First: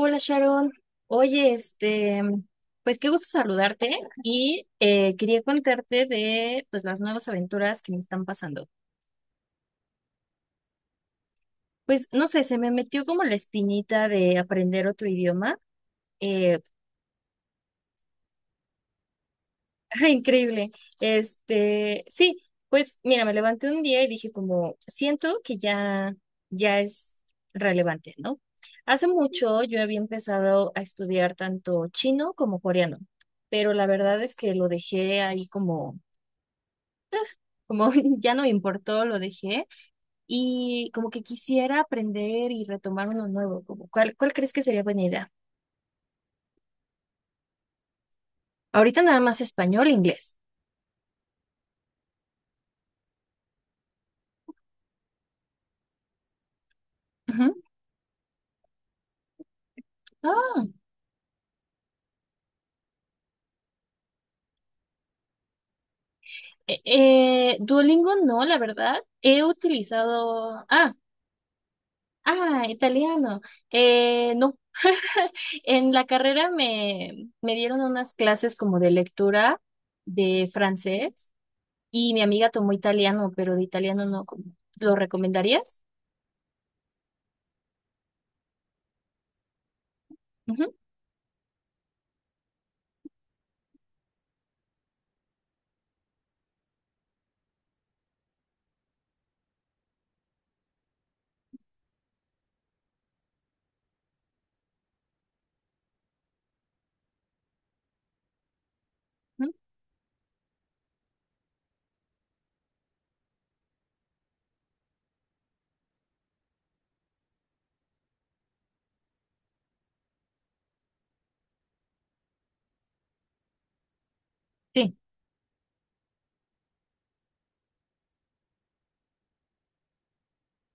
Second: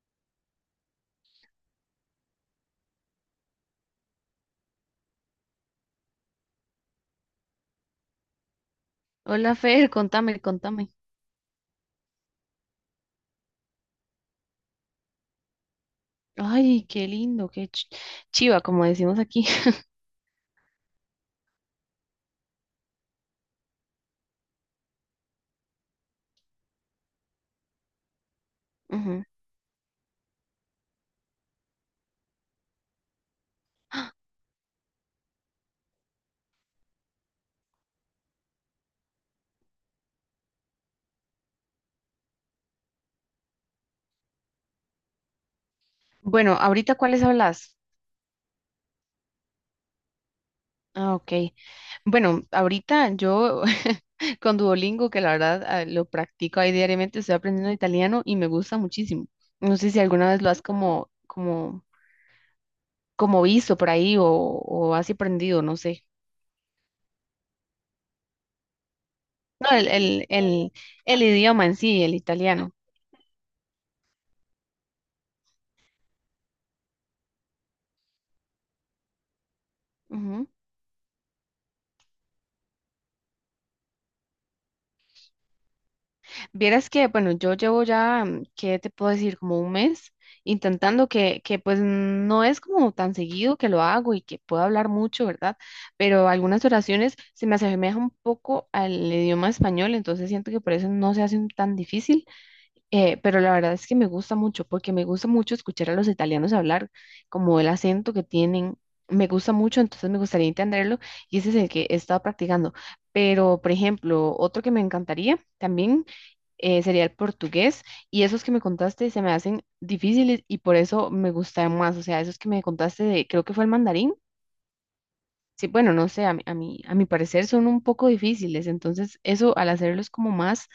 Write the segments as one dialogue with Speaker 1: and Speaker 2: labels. Speaker 1: Hola Sharon, oye, pues qué gusto saludarte y quería contarte de pues las nuevas aventuras que me están pasando.
Speaker 2: Hola Fer, contame, contame.
Speaker 1: Pues no sé, se me metió como la espinita de aprender otro idioma. eh,
Speaker 2: Ay, qué lindo, chiva, como decimos aquí.
Speaker 1: increíble. Este, sí, pues mira, me levanté un día y dije como siento que ya es relevante, ¿no? Hace
Speaker 2: Ujú.
Speaker 1: mucho yo había empezado a estudiar tanto chino como coreano, pero la verdad es que lo dejé ahí como ya no me importó, lo dejé y como que quisiera aprender y retomar uno nuevo, como ¿cuál, cuál crees que sería buena idea?
Speaker 2: Bueno, ahorita ¿cuáles hablas?
Speaker 1: Ahorita nada más español e inglés.
Speaker 2: Ah, ok. Bueno, ahorita yo con Duolingo, que la verdad lo practico ahí diariamente, estoy
Speaker 1: Ujú.
Speaker 2: aprendiendo italiano y me gusta muchísimo. No sé si alguna vez lo has
Speaker 1: Ah,
Speaker 2: como visto por ahí o has aprendido, no sé.
Speaker 1: Duolingo no, la verdad. He
Speaker 2: No,
Speaker 1: utilizado, ah,
Speaker 2: el idioma en sí, el
Speaker 1: ah,
Speaker 2: italiano.
Speaker 1: italiano. No, en la carrera me dieron unas clases como de lectura
Speaker 2: Ujú.
Speaker 1: de francés y mi amiga tomó italiano, pero de italiano no. ¿Cómo? ¿Lo recomendarías?
Speaker 2: Vieras que, bueno, yo llevo ya, ¿qué te puedo decir? Como un mes
Speaker 1: Ujú,
Speaker 2: intentando que pues no es como tan seguido que lo hago y que puedo hablar mucho, ¿verdad? Pero algunas oraciones se me asemejan un poco al idioma español, entonces siento que por eso no se hacen tan difícil, pero la verdad es que me gusta mucho, porque me gusta mucho escuchar a los italianos hablar, como el acento que tienen. Me gusta mucho, entonces me gustaría entenderlo y ese es el que he estado practicando. Pero, por ejemplo, otro que me encantaría también sería el portugués y esos que me contaste se me hacen difíciles y por eso me gustan más, o sea, esos que me contaste de, creo que fue el mandarín,
Speaker 1: ujú.
Speaker 2: sí, bueno, no sé, a mi parecer son un poco difíciles, entonces eso al hacerlos como más,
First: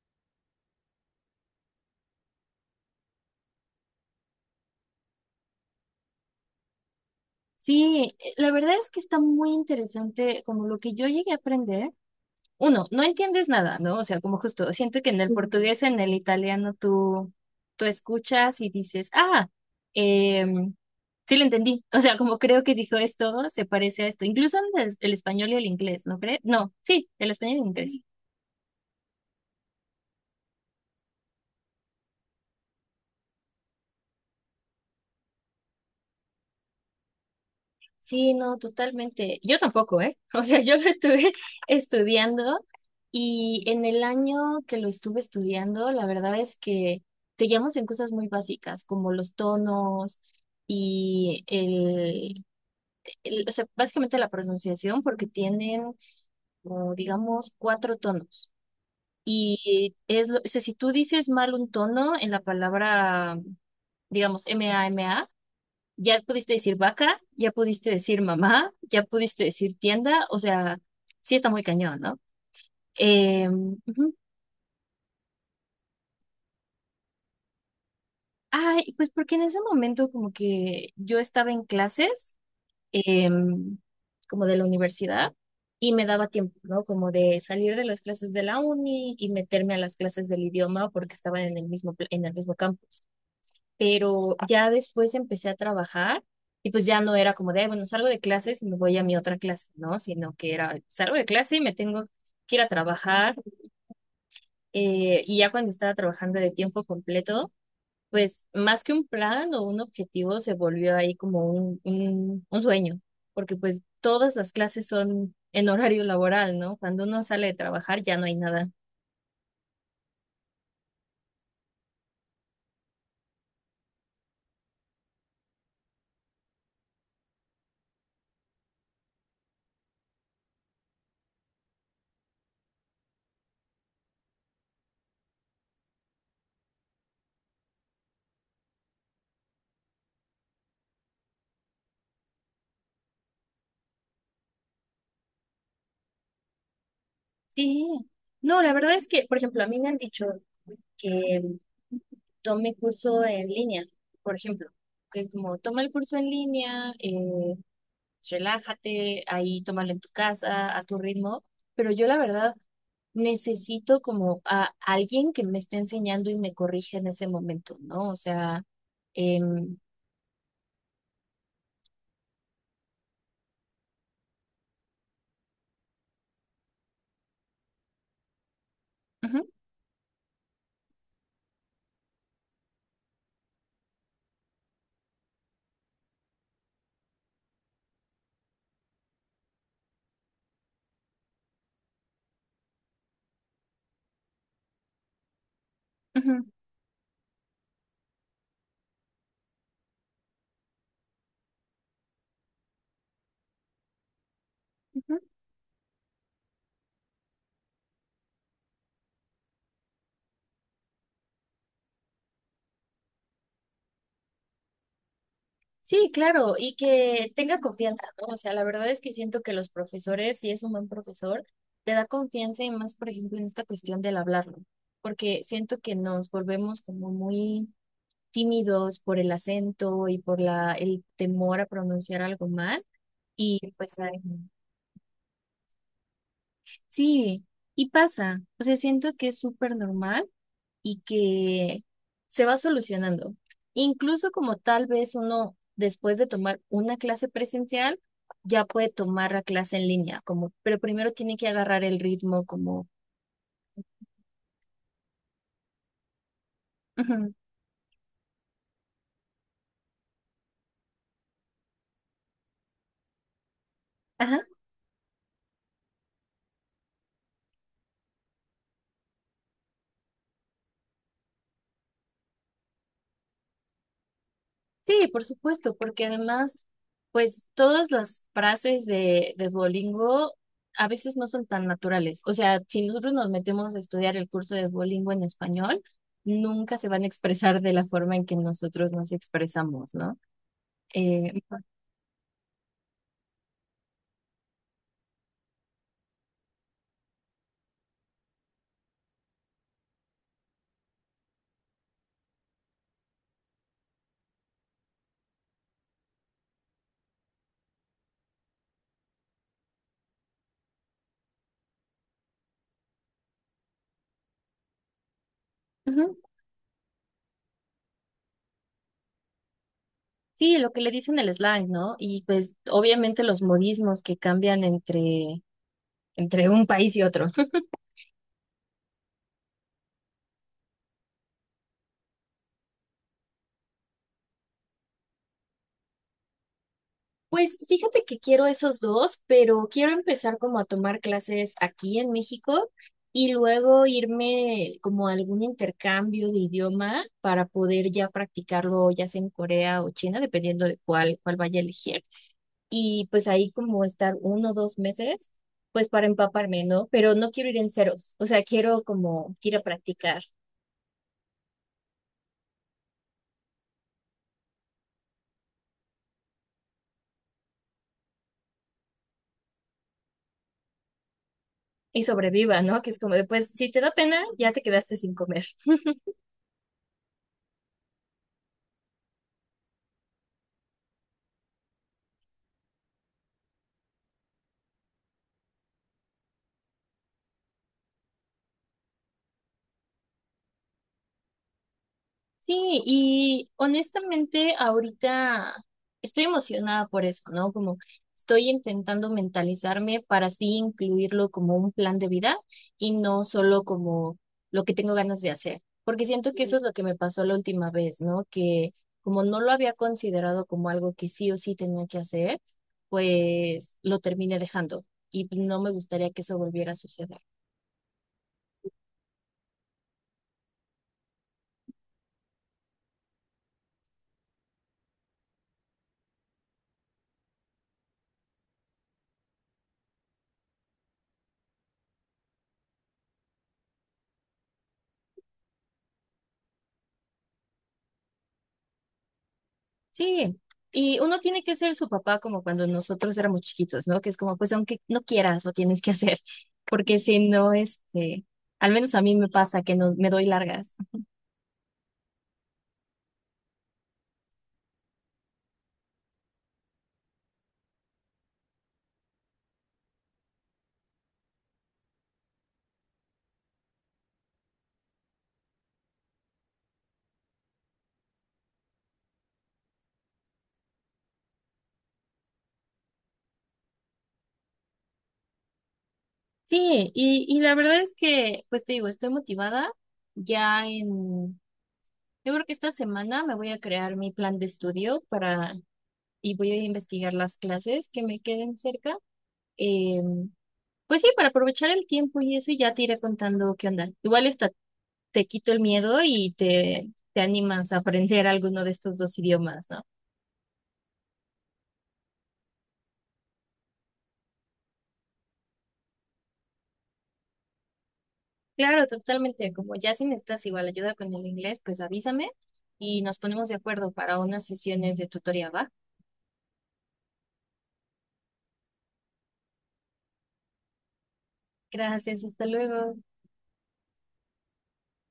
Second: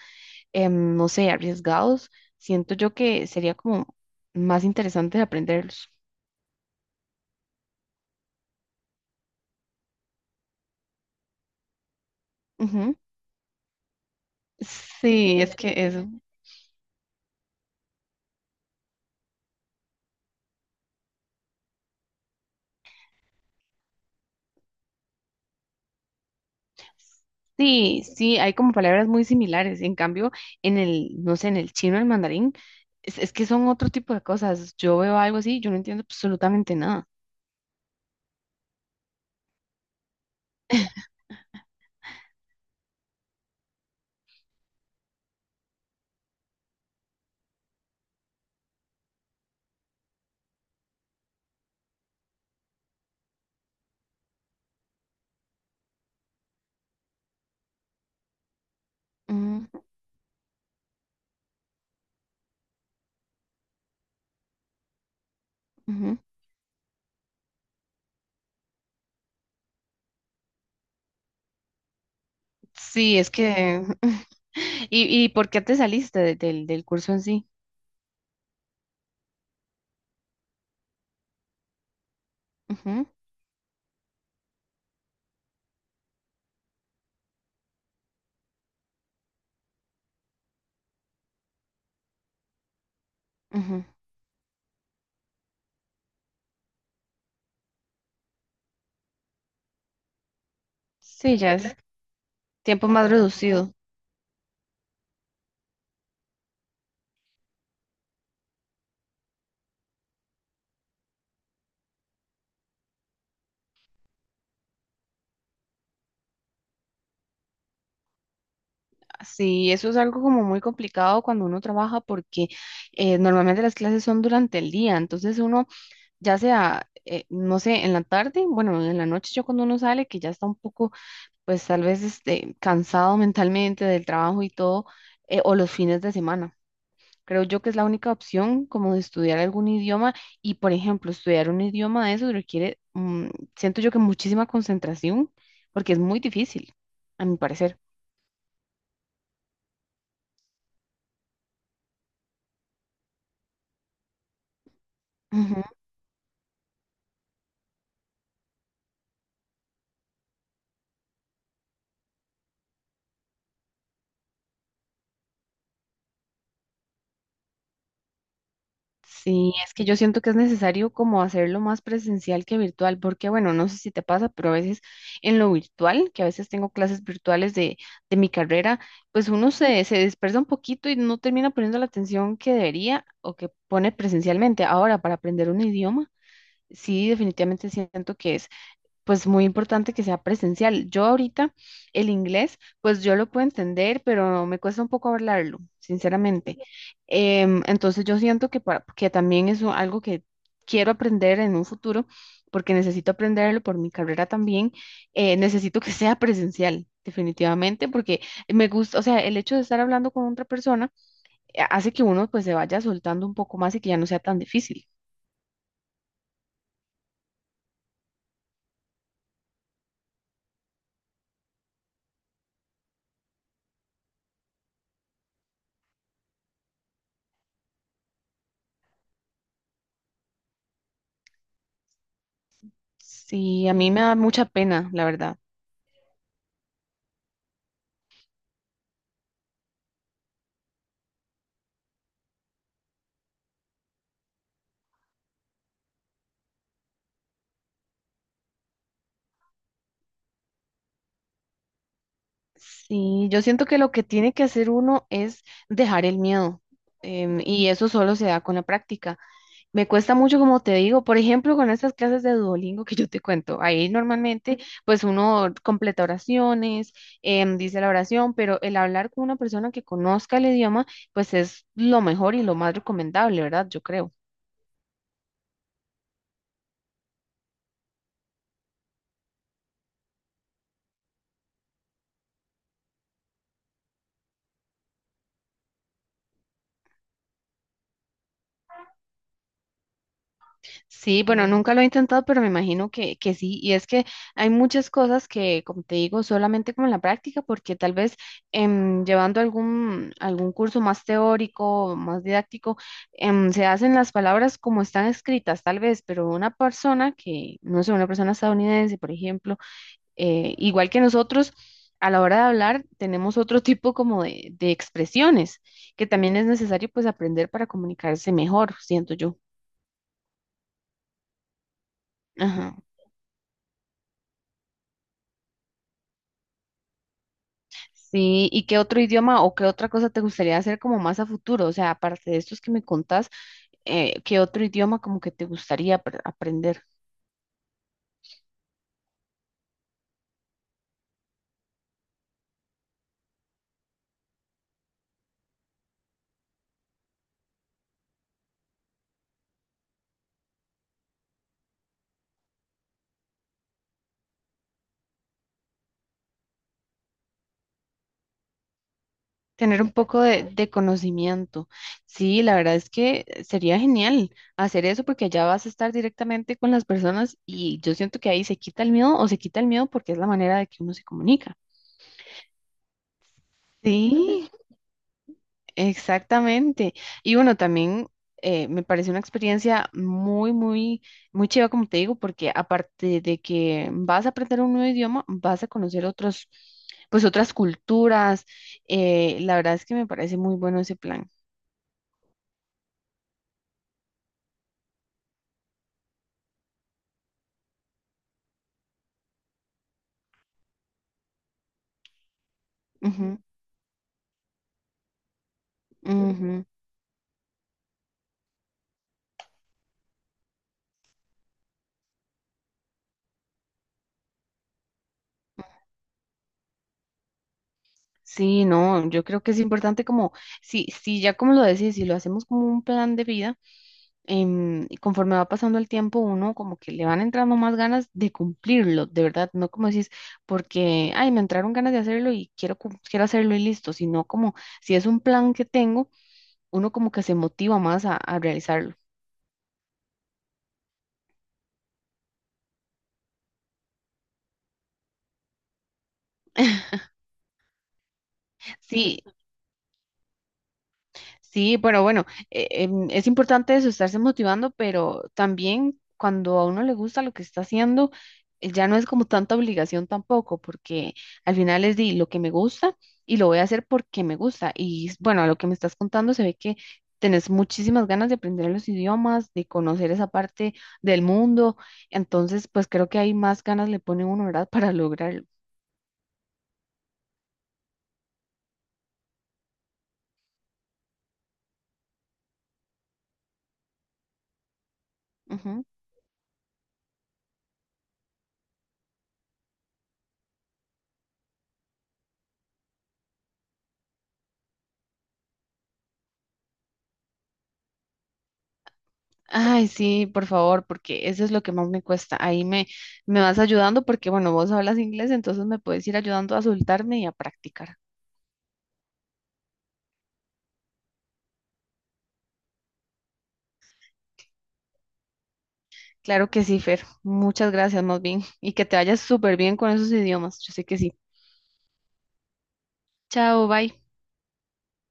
Speaker 2: no sé, arriesgados, siento yo que sería como más interesante de aprenderlos.
Speaker 1: Sí, la verdad es que está muy interesante como lo que yo llegué a aprender. Uno,
Speaker 2: Ujú.
Speaker 1: no entiendes nada, ¿no? O sea, como justo, siento que en el Ujú,
Speaker 2: Sí, es
Speaker 1: portugués,
Speaker 2: que es
Speaker 1: en el italiano, tú escuchas y dices, ah, em, sí lo entendí. O sea, como creo que dijo esto, se parece a esto. Incluso en el español y el inglés, ¿no crees? No, sí, el español y el inglés.
Speaker 2: sí, sí, hay como palabras muy similares. En cambio, en el, no sé, en el chino, el mandarín, es que son otro tipo de cosas. Yo veo algo así, yo no entiendo absolutamente nada.
Speaker 1: Sí, no, totalmente. Yo tampoco, ¿eh? O sea, yo lo estuve estudiando y en el año que lo estuve estudiando, la verdad es que seguíamos en cosas muy básicas, como los tonos y el, o sea, básicamente la pronunciación, porque tienen, como, digamos, cuatro tonos.
Speaker 2: Ujú,
Speaker 1: Y es, o sea, si tú dices mal un tono en la palabra, digamos, mama,
Speaker 2: ujú.
Speaker 1: ya pudiste decir vaca, ya pudiste decir mamá, ya pudiste decir tienda, o sea, sí está muy cañón, ¿no?
Speaker 2: Sí, es que...
Speaker 1: Ujú.
Speaker 2: ¿Y, y por qué te saliste del curso en sí?
Speaker 1: Ay, pues porque en ese momento como que yo estaba en clases,
Speaker 2: Ujú,
Speaker 1: em, como de la universidad, y me daba tiempo, ¿no? Como de salir de las clases de la uni y meterme a las clases del idioma porque estaban en el mismo, en el mismo campus.
Speaker 2: ujú.
Speaker 1: Pero ya después empecé a trabajar y pues ya no era como de: "Ay, bueno, salgo de clases y me voy a mi otra clase, ¿no?". Sino que era, salgo de
Speaker 2: Sí, ya
Speaker 1: clase y me
Speaker 2: es
Speaker 1: tengo que ir a
Speaker 2: tiempo más
Speaker 1: trabajar.
Speaker 2: reducido.
Speaker 1: Y ya cuando estaba trabajando de tiempo completo, pues más que un plan o un objetivo, se volvió ahí como un sueño, porque pues todas las clases son en horario laboral, ¿no? Cuando uno sale de trabajar ya no hay nada.
Speaker 2: Sí, eso es algo como muy complicado cuando uno trabaja porque normalmente las clases son durante el día, entonces uno ya sea, no sé, en la tarde, bueno, en la noche yo cuando uno sale, que ya está un poco, pues tal vez este, cansado mentalmente del trabajo y todo, o los fines de semana. Creo yo que es la única opción como de estudiar algún idioma y, por ejemplo, estudiar un idioma de eso requiere, siento yo que muchísima concentración, porque es muy difícil, a mi parecer.
Speaker 1: Sí, no, la verdad es que, por ejemplo, a mí me han dicho que tome curso en línea, por ejemplo, que como toma el curso en línea, relájate, ahí tómalo en tu casa, a tu ritmo, pero yo la verdad necesito como a alguien que me esté enseñando y me corrija en ese momento, ¿no? O sea,
Speaker 2: Sí, es
Speaker 1: em,
Speaker 2: que yo siento que es necesario como hacerlo más presencial que virtual, porque bueno, no sé si te pasa, pero a veces en lo virtual, que a veces tengo clases virtuales de mi carrera, pues uno
Speaker 1: ujú,
Speaker 2: se dispersa un poquito y no termina poniendo la atención que debería o que pone presencialmente. Ahora, para aprender un idioma, sí, definitivamente siento que es pues muy importante que sea presencial. Yo ahorita el inglés, pues yo lo puedo entender, pero me cuesta un poco hablarlo,
Speaker 1: ujú,
Speaker 2: sinceramente. Entonces yo siento que, para, que también algo que quiero aprender en un futuro, porque necesito aprenderlo por mi carrera también.
Speaker 1: ujú.
Speaker 2: Necesito que sea presencial. Definitivamente, porque me gusta, o sea, el hecho de estar hablando con otra persona hace que uno pues se vaya soltando un poco más y que ya no sea tan difícil.
Speaker 1: Sí, claro, y que tenga confianza, ¿no? O sea, la verdad es que siento que los profesores, si es un buen profesor, te da confianza y más, por ejemplo, en esta cuestión del hablarlo, porque siento que nos volvemos como muy tímidos por el acento y por la, el temor a pronunciar algo mal. Y
Speaker 2: Sí, a mí
Speaker 1: pues
Speaker 2: me da
Speaker 1: ay,
Speaker 2: mucha pena, la verdad.
Speaker 1: sí, y pasa. O sea, siento que es súper normal y que se va solucionando. Incluso como tal vez uno, después de tomar una clase presencial, ya puede tomar la clase en línea, como, pero primero tiene que agarrar el ritmo, como,
Speaker 2: Sí, yo siento que lo que tiene que hacer uno es dejar el miedo.
Speaker 1: ujú,
Speaker 2: Y eso solo se da con la práctica. Me cuesta mucho, como te digo, por ejemplo, con estas clases de Duolingo que yo te cuento. Ahí
Speaker 1: ajá.
Speaker 2: normalmente, pues uno completa oraciones, dice la oración, pero el hablar con una persona que conozca el idioma, pues es lo mejor y lo más recomendable, ¿verdad? Yo creo.
Speaker 1: Sí, por supuesto, porque además, pues todas las frases de Duolingo a veces no son tan naturales. O sea, si nosotros nos metemos a estudiar el curso de Duolingo en español, nunca se van a expresar de la forma en que nosotros nos expresamos, ¿no?
Speaker 2: Sí,
Speaker 1: Eh,
Speaker 2: bueno, nunca lo he intentado, pero me imagino que sí. Y es que hay muchas cosas que, como te digo, solamente como en la práctica, porque tal vez llevando algún, algún curso más teórico, más didáctico, se hacen las palabras como están escritas, tal vez, pero una persona que, no sé, una persona estadounidense, por ejemplo, igual que nosotros, a la hora de hablar, tenemos otro tipo como de expresiones, que
Speaker 1: ujú.
Speaker 2: también es necesario pues aprender para comunicarse mejor, siento yo.
Speaker 1: Sí, lo que le dicen el slang, ¿no? Y pues
Speaker 2: Ajá.
Speaker 1: obviamente los modismos que cambian entre, entre un país y otro.
Speaker 2: Sí, ¿y qué otro idioma o qué otra cosa te gustaría hacer como más a futuro? O sea, aparte de estos que me contás, ¿qué otro idioma como que te gustaría aprender?
Speaker 1: Pues fíjate que quiero esos dos, pero quiero empezar como a tomar clases aquí en México y luego irme como a algún intercambio de idioma para poder ya practicarlo ya sea en Corea o China, dependiendo de cuál, cuál vaya a elegir. Y pues ahí como estar uno o dos meses, pues para empaparme, ¿no? Pero no quiero ir en ceros, o sea, quiero como ir a
Speaker 2: Tener un poco
Speaker 1: practicar
Speaker 2: de conocimiento. Sí, la verdad es que sería genial hacer eso porque allá vas a estar directamente con las personas y yo siento que ahí se quita el miedo o se quita el miedo porque es la manera de que uno se comunica.
Speaker 1: y sobreviva, ¿no? Que es como después, si te da pena,
Speaker 2: Sí.
Speaker 1: ya te quedaste sin comer.
Speaker 2: Exactamente. Y bueno, también me pareció una experiencia muy, muy, muy chiva, como te digo, porque aparte de que vas a aprender un nuevo idioma, vas a conocer otros, pues otras culturas. La verdad es que me parece muy bueno ese plan.
Speaker 1: Sí, y honestamente ahorita estoy emocionada por eso, ¿no? Como estoy intentando mentalizarme para así incluirlo como un plan de vida y no
Speaker 2: Ujú,
Speaker 1: solo como lo que tengo ganas de hacer, porque siento que eso es
Speaker 2: ujú.
Speaker 1: lo que me pasó la última vez, ¿no? Que como no lo había considerado como algo que sí o sí tenía que hacer, pues lo terminé dejando y no me gustaría que eso volviera a suceder.
Speaker 2: Sí, no, yo creo que es importante como, si, si ya como lo decís, si lo hacemos como un plan de vida. Y conforme va pasando el tiempo, uno como que le van entrando más ganas de cumplirlo, de verdad, no como decís, porque, ay, me entraron ganas de hacerlo y quiero, quiero hacerlo y listo, sino como si es un plan que tengo, uno como que se motiva más a realizarlo.
Speaker 1: Sí, y uno tiene que ser su papá como cuando nosotros éramos chiquitos, ¿no? Que es como, pues aunque no quieras, lo tienes que hacer, porque si no, este, al menos a mí
Speaker 2: Sí,
Speaker 1: me pasa que no me doy largas.
Speaker 2: sí, pero bueno, es importante eso, estarse motivando, pero también cuando a uno le gusta lo que está haciendo, ya no es como tanta obligación tampoco, porque al final es di lo que me gusta y lo voy a hacer porque me gusta. Y bueno, a lo que me estás contando se ve que tenés muchísimas ganas de aprender los idiomas, de conocer esa parte del mundo, entonces pues creo que hay más ganas le pone uno, ¿verdad? Para lograrlo.
Speaker 1: Sí, y la verdad es que, pues te digo, estoy motivada. Ya en, yo creo que esta semana me voy a crear mi plan de estudio para, y voy a investigar las clases que me queden cerca. em, Pues sí, para aprovechar el tiempo y eso y ya te iré contando qué onda. Igual está, te quito el miedo y te animas a aprender alguno de estos dos idiomas, ¿no?
Speaker 2: Ay, sí, por favor, porque eso es lo que más me cuesta. Ahí me, me vas ayudando porque, bueno, vos hablas inglés, entonces me puedes ir ayudando a soltarme y a practicar.
Speaker 1: Claro, totalmente. Como ya si necesitas igual ayuda con el inglés, pues avísame y nos ponemos de acuerdo para unas sesiones de tutoría, ¿va?
Speaker 2: Claro que sí, Fer. Muchas gracias, más bien. Y que te vayas súper bien con esos idiomas. Yo sé que sí.
Speaker 1: Gracias, hasta luego.
Speaker 2: Chao, bye.